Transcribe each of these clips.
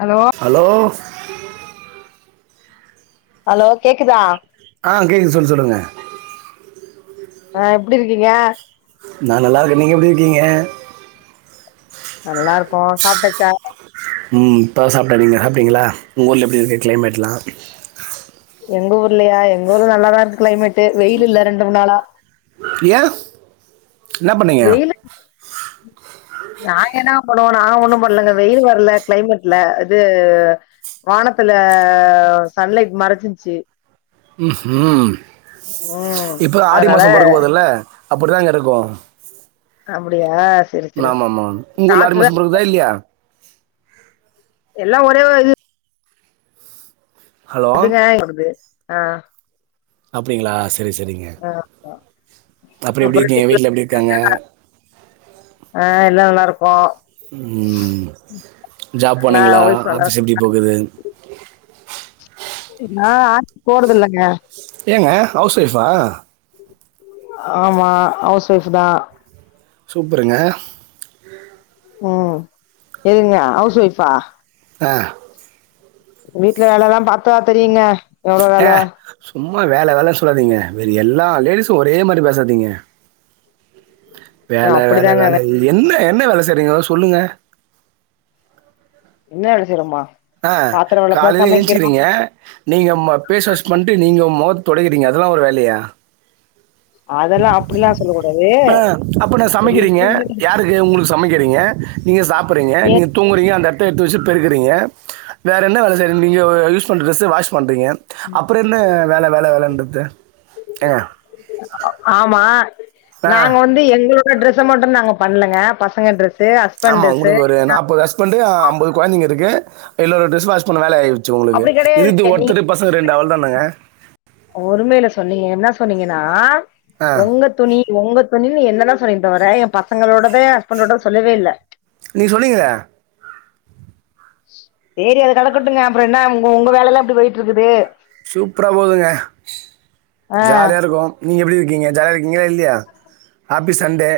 Hello hello hello கேக்குதா ஆ கேக்குது சொல்லு சொல்லுங்க ஆ எப்டி இருக்கீங்க நா நல்லாருக்கே நீங்க எப்டி இருக்கீங்க நல்லாருக்கோ சாப்ட்டாச்சா ம் இப்பதா சாப்ட்டே நீங்க சாப்ட்டீங்களா உங்க ஊர்ல எப்டி இருக்கு க்ளைமேட்லா எங்க ஊர்லையா எங்க ஊர்ல நல்லாதா இருக்கு க்ளைமேட்டு வெயில் இல்ல ரெண்டு மூண் நாளா ஏ வெயிலு நாங்க என்னா பண்ணுவோனா ஒன்னு பண்லங்க வெயில் வர்ல கிளைமேட்ல அது வானத்துல சன்லைட் மரச்சிர்ச்சி ம் ம் இப்ப ஆடி அதனால மாசோ பொறக்க போதுல அப்படிதா கெடக்கு அப்படியா ஆமா ஆமா உங்க ஊர்ல ஆடி மாசோ பொறக்குதா இல்லையா எல்லா ஒரே இது ஹலோ அப்டிதா ஓடுது ஆ அப்டிங்ளா சரி சரிங்க ஆ அப்புற எப்டி இருக்கீங்க வீட்ல எப்டி இருக்காங்க ஆ எல்லா நல்லாருக்குகோ ம் ஜாப் ஆ போனிங்ளா ஒய்ஃப் நல்லா ஆஃபீஸ் எப்டி போகுது நா ஆபீஸ் போறதில்லங்க ஏங்க ஹவுஸ் ஒய்ஃபா ஆமா ஹவுஸ்வைஃப்தா சூப்பருங்க ம் எதுங்க ஹவுஸ் ஒய்ஃபா ஆ இப்ப வீட்ல வேலலா பாத்தா தெரியுங்க எவ்ளோ வேல ஏ சும்மா வேல வேலன் சொல்லாதீங்க வேறு எல்லா லேடிஸு ஒரே மாரி பேசாதீங்க இது வேல வேல அப்டிதாங்க வேல வே என்ன என்ன வேல செய்றிங்க சொல்லுங்க என்ன வேல செய்றமா ஆ காலில எச்சிக்கிறீங்க நீங்க ம பேஸ் வாஷ் பண்ட்டு நீங்க மொகத் தொடக்கிறீங்க அதெல்லா ஒரு வேலயா அதெல்லா அப்டிலா சொல்ல கூடாது ஆ அப்பனா சமக்கிறீங்க எல்லாத்துக்கு யாருக்கு உங்களுக் சமைக் கிறிங்க நீங்க சாப்புறீங்க நீங்க தூங்குறீங்க அந்த எடத் த எடுத்து வச்சி பெருக்கிறீங்க வேற என்ன வேல செய்ற நீங்க யூஸ் பண்ற டிரெஸ் வாஷ் பண்றீங்க அப்புற என்ன வேல வேல வேலன்றது ஏங்க ஆமா ஆ. நாங்க வந்து எங்களுக் ட்ரெஸ்ஸ மட்டு நாங்க பண்லங்க பசங்க டிரெஸ்சு ஹஸ் ஆமா உங்ளுக்கு ஒரு நாப்பது ஹஸ்பண்ட்டு ஐம்பது கொழந்தைங்க இருக்கு எல்லோரோட டிரெஸ் வாஷ் பண்ண வேல ஆயி ச்சு உங்ளுக்கு அப்டி இது கெடையாதுங்க இருகுது நீங்க ஒருத்தர் பசங்க ரெண்டு அவ்ளதானுங்க ஒருமைல சொன்னீங்க என்னா சொன்னீங்கனா ஆ. உங்க துணி உங்க துணி என்னதா சொன்னிங்களே தவற எ பசங்களோடத ஹஸ்பண்டோடத சொல்லவே இல்ல நீ சொன்னீங்களே சேரி அது கடக்கட்டுங்க அப்புற என்ன உங்க உங்க வேலலெல்லா எப்டி போயிட்ருக்குது சூப்பரா போதுங்க ஆ ஜாலியா இருக்கோ நீங்க எப்படி இருக்கீங்க ஜாலியா இருக்கீங்களா இல்லையா ஆப்பி சண்டே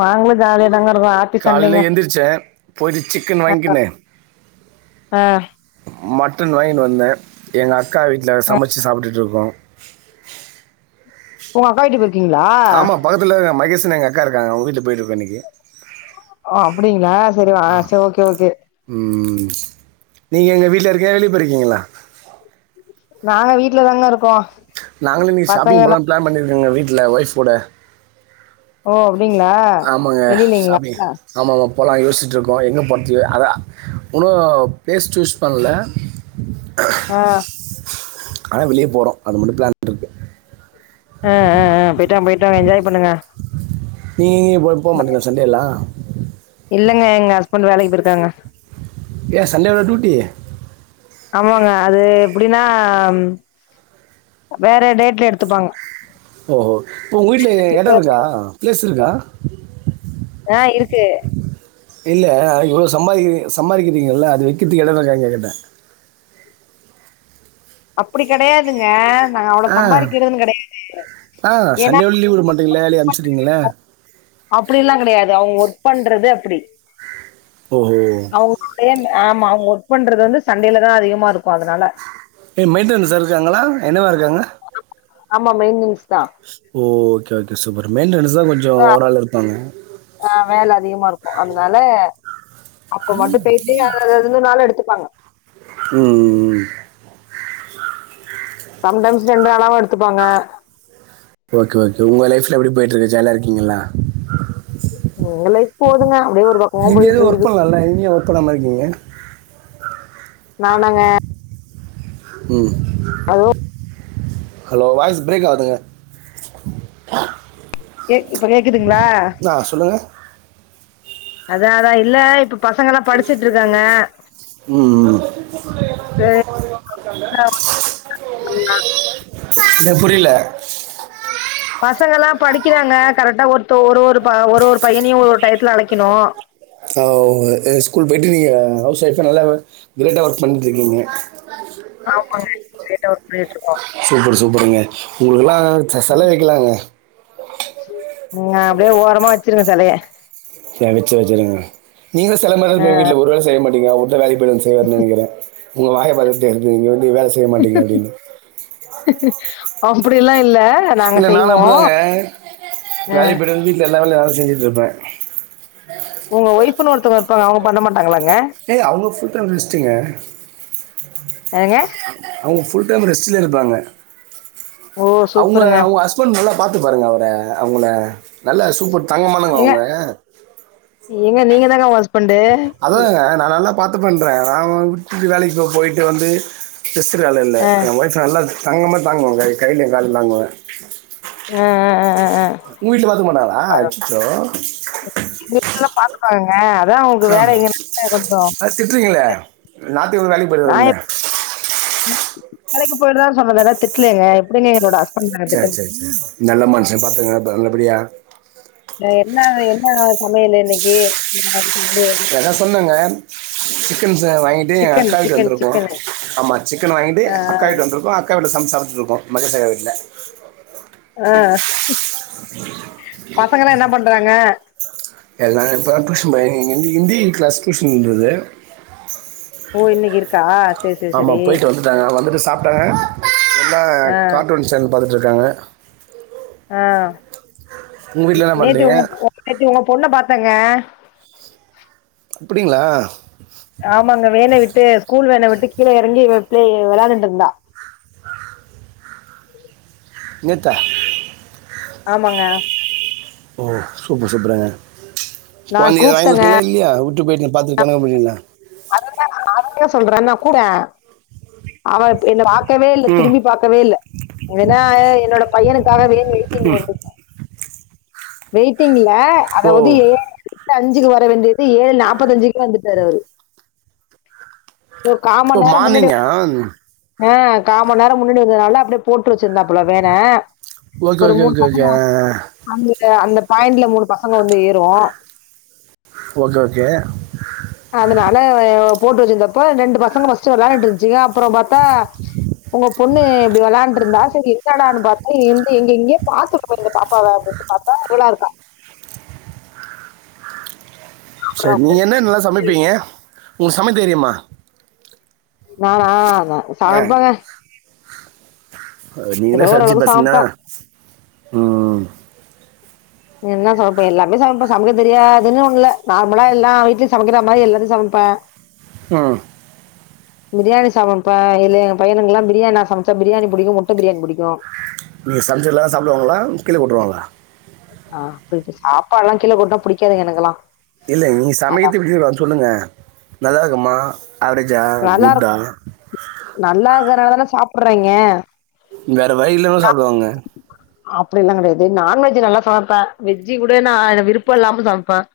நாங்கலு ஜாலியாதாங்க இரு ஓ ஆப்பி காலையில சண்டேங்க எந்திரிச்சேன். போயிட்டு சிக்கன் வாங்கிக்கின்னு, ஆ அ மட்டன் வாங்கினு வந்த எங்க அக்கா வீட்ல சமச்சு சாப்ட்டுட்டுருக்கோ ஓ அக்கா வீட்டுக் போ ஆமா பக்கத்துல தா மகேஷுனு எங்க அக்கா இருக்காங்க அவங்க வீட்ல போய் இருக்கோ இன்னைக்கு ஓ அப்படிங்களா சரி வா ச ஓகே ஓகே ம் நீங்க எங்க வீட்ல இருக்கயா வெளிய போயிருக்கீங்களா நாங்க வீட்ல தாங்க இருக்கோ நாங்களு இன்னிக்கு ஷாப்பிங் பசங்க எல்லா போலனு ப்ளான் பண்ணியிருக்கோங்க வீட்ல ஒய்ஃப் கூட ஓ அப்டிங்ளா வெளிலைங் [inaudible] ஆமாங்க இப்ப தா யோஸ்ச்சிட்டுருக்கோ எங்க போற்த்து அதா இன்னு ப்ளேஸ் சூஸ் பண்ல அஹ ஆ ஆனா வெளிய போறோ அது மட்டு ப்ளான் இருக்கு ஆ ஆ ஆ போய்ட்டுவாங்க போய்ட்டுவாங்க என்ஜாய் பண்ணுங்க நீங்க [inaudible] போ போக மாட்டீங்களா சண்டேல்லா இல்லங்க எங்க ஹஸ்பண்ட் வேலைக்கு போய்ருக்காங்க ஏன் சண்டேகூடவா டியூட்டி ஆமாங்க அது எப்டின்னா வேற டேட்ல எடுத்துப்பாங்க ஒஹோ இப்போ உங்க வீட்ல எடோ இருக்கா பிளேஸ் இருக்கா ஆ இருக்கு இல்ல அ இவ்ளோ சம்பாதிகிற சம்பாதிக்கிறீங்கள அத வெக்கிறதுக்கு எடோ [inaudible] இருக்கானு கேட்டே அப்டி கெடையாதுங்க நாங்க அவ்ளோ ஆ சம்பாதிக்கிறதுனு கெடையாது ஆ ஏன்னா சண்டேகுட லீவுவுடமாட்டெங்களே வேளக்கு அனுப்ச்சிட்டுங்களே அப்டில்லா கெடையாது அவுங்க ஒர்க் பண்றது அப்டி ஓஹோ அவ்ங்க [inaudible] ஆம அவுங்க ஒர்க் பண்றது வந்து சண்டேல தா அதிகமா இருக்கு அதுனால ஏங்க மெயின்டனன்ஸ் இருக்காங்களா என்னவா இருக்காங்க ஆமா மெயின்டன்ஸ் தா ஓ ஓகே ஓகே சூப்பர் மெய்ன்டனஸ் தா கொஞ்சோ ஓவர்ராள் இருப்பாங்க ஆ வேல அதிகமா இருக்கு அதனால அப்ப மட்டு பேய்ட்டு [unintelligible] இன்னொரு நாளு எடுத்துப்பாங்க ம் ம் ம் சம் டைம்ஸ் ரெண்டு நாளாவு எடுத்துப்பாங்க ஓகே ஒகே உங்க லைஃப்ல எப்டி போய்ட்டு இருக்கு ஜாலியா இருக்கீங்களா எங்க லைஃப் போதுங்க அப்டியே ஒரு பக் நீங்க எதுவு ஒர்க் பண்லாம்ல நீங்க ஏ ஒர்க் பண்ணாம இருக்கீங்க நானாங்க ம் [unintelligible] ஹலோ வாய்ஸ் ப்ரேக் ஆவுதுங்க கேக்கு இப்ப கேக்குதுங்ளா ஆ சொல்லுங்க. அத அதா இல்ல இப்ப பசங்கலா படிச்சுட்டு இருக்காங்க ம். [inaudible] இன்னது புரியில பசங்கல்லா படிக்கிறாங்க கரெக்டா ஒருத்த ஒரு ஒரு ப ஒரு ஒரு பைய்யனையு ஒரு ஒரு டையத்துல அழக்கிணு ஓ ஸ்கூல் போய்ட்டு நீங்க ஹவுஸ் ஒய்ஃபா நல்லா கிரேட்டா ஒர்க் பண்ணிட்டு இருக்கீங்க ஆமாங்க கிரேட்டா ஒர்க் பண்ணிட்டு இருக்கோ சூப்பர் சூப்பருங்க உங்களுக்குல்லா செ செல வைக்கலாங்க உ அ அப்டியே ஓரமா வச்சிருங்க செலய சளிச்சி வச்சிருக்க நீங்க செல மாறிதா இருப்பீங்க வீட்ல ஒரு வேலை செய்ய மாட்டீங்க உங்க வேலையு வேல செய்வார்ன்னு நினைக்கிறே உங்க வாய பாத்தா தெரிது நீங்க வந்து வேலை செய்ய மாட்டீங்க அப்படின்னு அப்படில்லா இல்ல நாங்க இல்ல நானு செய்வோ அப்படிதாங்க அ வேலைக்கு போய்ட்டு வந்து வீட்ல எல்லாம வேலயு நான்தா செஞ்சுட்டு இருப்பே உங்க ஒய்ஃபுன்னு ஒருத்தவங்க இருப்பாங்க அவங்க பண்ண மாட்டாங்களாங்க இல்ல இல்ல அவங்க ஃபுல் டைம் ரெஸ்டுங்க ஏங்க அவுங்க ஃபுல் டைம் ரெஸ்ட்லயே இருப்பாங்க ஓ அவுங்க சூப்பருங்க அவுங்க ஹஸ் பண்ட் நல்லா பாத்து பாருங்க அவர அவுங்கள நல்லா சூப்பர் தங்கமானவங்க ஏங்க அவங்க ஏங்க நீங்க தாங்க அவங்க ஹஸ்பண்டு அதுதாங்க நா நல்லா பாத்துப்பேன்ற நா விட்டுட்டு வேலைக்கு போ போயிட்டு வந்து ஸ்ரெஸ்சுக்கு வேல இல்ல ஆ என் ஒய்ஃப நல்லா தங்கமா தாங்குவே கை கையிலயும கால்லயு தாங்குவே ஆ ஆ ஆ ஆ ஆ உங்க வீட்ல பாத்துக்க மாட்டாங்களா பரவால்ல அச்சச்சோ எங்க வீட்ல எல்லா பாத்துப்பாங்கங்க அதா உங்களுக்கு வேல அம் எங்கனால கொஞ்சோ அ திட்றீங்களே ஞாத்துக் கெழம வேலைக்கு நா போயிட்வாருன்னு எப்ப வேலைக்கு போயிட்றாரு சொன்ன தானே திட்லங்க எப்படிங்க என்னோட ஹஸ்பண்ட நா திட்ட முடியு பின்ன நல்ல மனுஷ பாத்துக்குங்க நல்லபடியா இல்ல என்னா என்னா சமையலு இன்னைக்கி எத சொன்னங்க சிக்கன்ஸ்ச வாங்கிட்டு எங் சிக்கன் அக்கா வீட்டுக்கு சிக்கன் வந்திருக்கோ சிக்கனு ஆமா சிக்கன் வாங்கிட்டு ஆ அக்கா வீட்டு வந்திருக்கோ அ க்கா வீட்ல சமச்சு சாப்ட்டுருக்கோ மகேஷ் அக்கா வீட்ல அ அக்கா பசங்கெல்லா என்னா பண்றாங்க எல்லா இப்போ டியூஷன் போயிருக் ஹிந் ஹிந்தி கிளாஸ் டியூஷன் போது ஓ இன்னைக்கி இருக்கா சேரி சேரி ஆமா சேரி போயிட்டு வந்துட்டாங்க வந்துட்டு சாப்ட்டாங்க எல்லா ஆ கார்ட்டூன் சேனல் பாத்துட்டு இருக்காங்க அ உங்கள் வீட்டில் என்ன நேத்தி பண்ணுறீங்க உங் நேத்து உங்க பொண்ண பாத்தேங்க இப்படிங்களா ஆமாங்க வேன விட்டு ஸ்கூல் வேன விட்டு கீழ எறங்கி ப்ளே வெளாண்டுட்டு இருந்தா நேத்தா ஆமாங்க ஓ சூப்பர் சூப்பருங்க நா கொழந்தைக்கு ஏதாது வாங்கி கூப்ட்டேங்க குடுத்தீங்களா இல்லையா உட்டு போயிட்டீங்க பாத்துட்டு எனக்கு பண்ணிங்ளா [unintelligible] சொல்றேன்னா கூட அவ இப்ப என்ன பாக் கவே இல்ல ம் திரும்பி பாக்கவே இல்ல ஏன்னா என்னோட பையனுக்காக வேன் வெயிட்டிங்ல இருந்துச்சு வெயிட்டிங்க் இல்ல ஓ அதாவது ஏழு [inaudible] அஞ்சுக்கு வர வேண்டியது ஏழு நாப்பத்தஞ்சுக்கே வந்துட்டாரு அவரு ஒ கா மண் ஓ நேரோ முன்னாடி மார்னிங்கா ஆ கா மண் நேரோ முன்னாடி வந்ததுனால அப்படியே போட்டு வச்சிருந்தாப்ல வேன ஓகே ஒரு ஓகே மூணு ஓகே ஓகே பசங்க அந்த பாயிண்ட்ல மூணு பசங்க வந்து ஏறும் ஓகே ஓகே அதனால போட்டு வச்சிருந்தப்ப ரெண்டு பசங்க ஃபர்ஸ்ட்டு விளாண்ட்டு இருந்துச்சுங்க அப்புறோ பாத்தா உங்க பொண்ணு இப்டி வெளாண்டு இருந்தா சரி என்னடான்னு பாத்தா எந்து எங்க எங்கேயே பாத்துருக்கோமே இந்த பாப்பாவ அப்டின்டு பாத்தா இவளா இருக்கா செரி அப்புறம் நீங்க என்னன்லா கூப்ட்டு சமைப்பீங்க உங்களுக் சமைக்க தெரியுமா நானா நா சமேப்பேங்க நீங்கல்லா ஏதோ சலிச்சு ஓரளவுக்கு பேசுனா சமைப்பேன். ம் என்ன சமப்பே எல்லாமே சமப்பே சமக்க தெரியாதுன்னு ஒண்ணுல்ல நார்மலா எல்லா வீட்லயு சமைக்கிற மாரி எல்லாத்தையு சமப்பே ஆ பிரியாணி சமப்ப இல்ல ஏ பையனுக்குல்லா பிரியாணி நா சமச்சா பிரியாணி புடிக்கு முட்ட பிரியாணி புடிக்கு நீங்க சமச்சா எல்லாரு சாப்டுவாங்களா கீழே போட்டுருவாங்களா ஆ அப்பிடி சாப்பாடு எல்லா கீழே கொட்டுனா புடிக்காதுங்க எனக்குல்லா இல்ல நீங்க சமையத்து [unintelligible] சொல்லுங்க நல்லா இருக்குமா ஆவரேஜா குட்டா நல்லாருக்கறனால தான சாப்புறாய்ங்க வேற வழி இல்லாம சாப்டுவாங்க அப்டி எல்லா கெடையாது நான்வெஜ் நல்லா சமப்ப வெஜ்ஜு கூட நா விருப்போ இல்லாம சமப்பேன்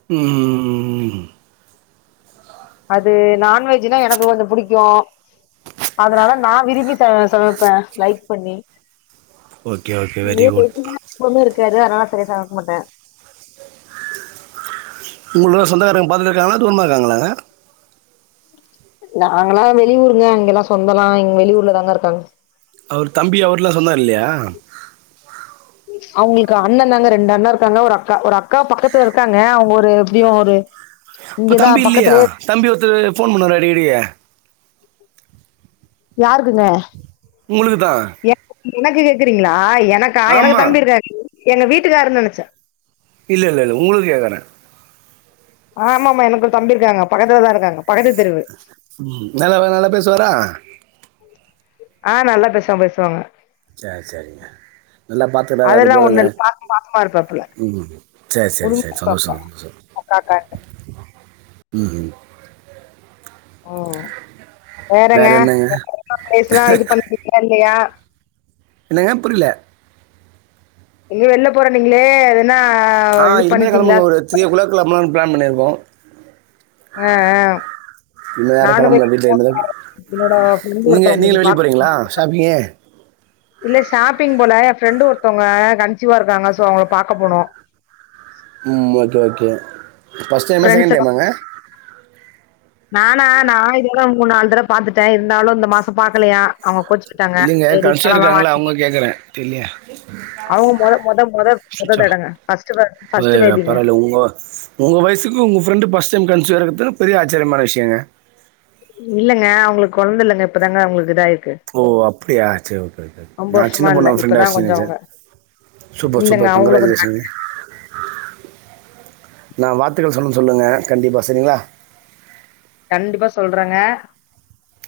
ம் ம் அது நான்வெஜ்னா எனக்கு கொஞ்சோ புடிக்கு அதனால நா விரும்பி ச சமப்பே லைக் பண்ணி ஓகே ஓகே இதே வெரி குட் வெஜ்னா விருப்பமே இருக்காது அதனால சரியா சமக்க மாட்ட உங்களுக்குல்லா சொந்தக்காரங்க பக்கத்துலருக்காங்களா தூரமா இருக்காங்களாங்க நாங்களா வெளியூருங்க இங்கல்லா சொந்தலா இங்க வெளியூர்ல தாங்க இருக்காங்க அவர் தம்பி அவர்ல்லா சொன்னாரு இல்லையா அவுங்களுக்கு அண்ண தாங்க ரெண்டு அண்ண இருக்காங்க ஒரு அக்கா ஒரு அக்கா பக்கத்துல இருக்காங்க அவுங்க ஒரு எப்பிடியு ஒரு அப்போ இங்கதா தம்பி இல்லையா பக்கத்துலயே தம்பி ஒருத்தரு ஃபோன் பண்ணுவாரே அடிக்கடி யாருக்குங்க உங்களுக்கு தா எனக் எனக்கு கேக்குறீங்களா எனக்கா எனக்கு ஆமாம் தம்பி இருக்காரு எங்க வீட்டுக்காருன்னு நெனச்ச இல்ல இல்ல இல்ல உங்களுக்கு கேக்கற ஆமா ஆமா எனக்கு ஒரு தம்பி இருக்காங்க பக்கத்துலதா இருக்காங்க பக்கத்து தெருவு ம் நல்ல நல்லா பேசுவாரா ஆ நல்லா பேசுவா பேசுவாங்க சேரி சேரிங்க நல்லா பாத்துன்னாரு அது அதெல்லா போதுங்க ஒண்ணும் இல்ல. பாச பாசமா இருப்பாப்புல. ம் செரி செரி செரி சந்தோஷ ரொம்ப சந்தோஷ அக்கா காட்டு ம் ம் வேறங்க வேற என்னங்க இன்னு பிளேஸ் எல்லா இது பண்ணிட்டீங்களா இல்லையா என்னங்க புரிலே எங்கயோ வெள்ல போறேன்னீங்களே அது என்ன ஆ இதுக்கு மேல கெளம்பணு ஒரு த்ரீ ஓ கிளாக் கெளம்பலாம்னு பிளான் பண்ணிருக்கோ ஆ ஆ வேறு நானு வெளி கிளம்பல வீட்டில் போ இனிமேல் [inaudible] என்னோட ஃப்ரெண்டு் ஒருத்தங்களுக்கு பாக்கனு சாப்பீங்கே இல்ல ஷாப்பிங் போல என் ஃப்ரெண்டு ஒருத்தவங்க கன்சீவா இருக்காங்க சோ அவுங்கள பாக்க போனு ம் ஓகே ஓகே ஃபர்ஸ்ட் என்ன ஃப்ரெண்ட்ஸ் செய்யணுனு எல்லாம். தெரியுமாங்க நானா நா இதெல்லா மூணு நாலு தடவ பாத்துட்ட இருந்தாலு இந்த மாசோ பாக்கலையா அவூங்க கோச்சு இல்லைங்க கடைசியா இருக்காங்கல்ல அவுங்க கேட்குற தெர்லயா அவங்க மொத மொத மொத மொத ஸ்விட்ச் ஆஃப் தடங்க ஃபர்ஸ்ட் பே வே ஃபர்ஸ்ட் வ பேபிங்க பரவால்ல உங்கோ உங்க வயசுக்கு உங்க ஃப்ரெண்டு ஃபர்ஸ்ட் டைம் கன்சீவா இருக்கத்து பெரிய ஆச்சரியமான விஷ்யங்க இல்லங்க அவுங்களுக்கு கொழந்த இல்லங்க இப்பதாங்க அவுங்களுக்கு இதாயிருக்கு ஓ அப்டியா சேரி ஓகே ஓகே ரொம்ப நா சின்ன வருஷமா இல்ல பொண்ணோட ஃப்ரெண்டா இப்பதா ஆச்சூனு கொஞ்சோ நெனச்சே அவங்க சூப்பர் சூப்பர் இல்லங்க ர் அவங்களு கொஞ்சோ கங்குராஜுலேஷன்ங்க நா வாத்துக்கள் சொன்னேன் சொல்லுங்க கண்டிப்பா சேரிங்ளா கண்டிப்பா சொல்றங்க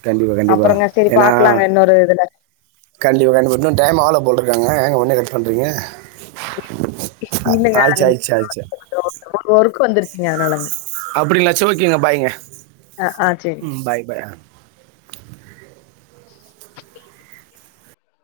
கண்டிப்பாக கண்டிப்பாக அப்பறங்க சேரி பாக்கலாங்க இன்னொரு இதுல கண்டிப்பா இன்னு டைம் ஆவ்ள போல்ருக்ங்க ஏங்க ஒடனே கட் பண்ணறீங்க இல்லங்க ஆயிச்சு நீங்க ஆயிச்சு ஆயிச்சு ஒர்க் வந்துருச்சுங்க அதனாலங்க அப்டிங்ளா சேர் ஓகேங்க பாய்ங்க ஆ ஆ சேரி ம் பாய் பாயா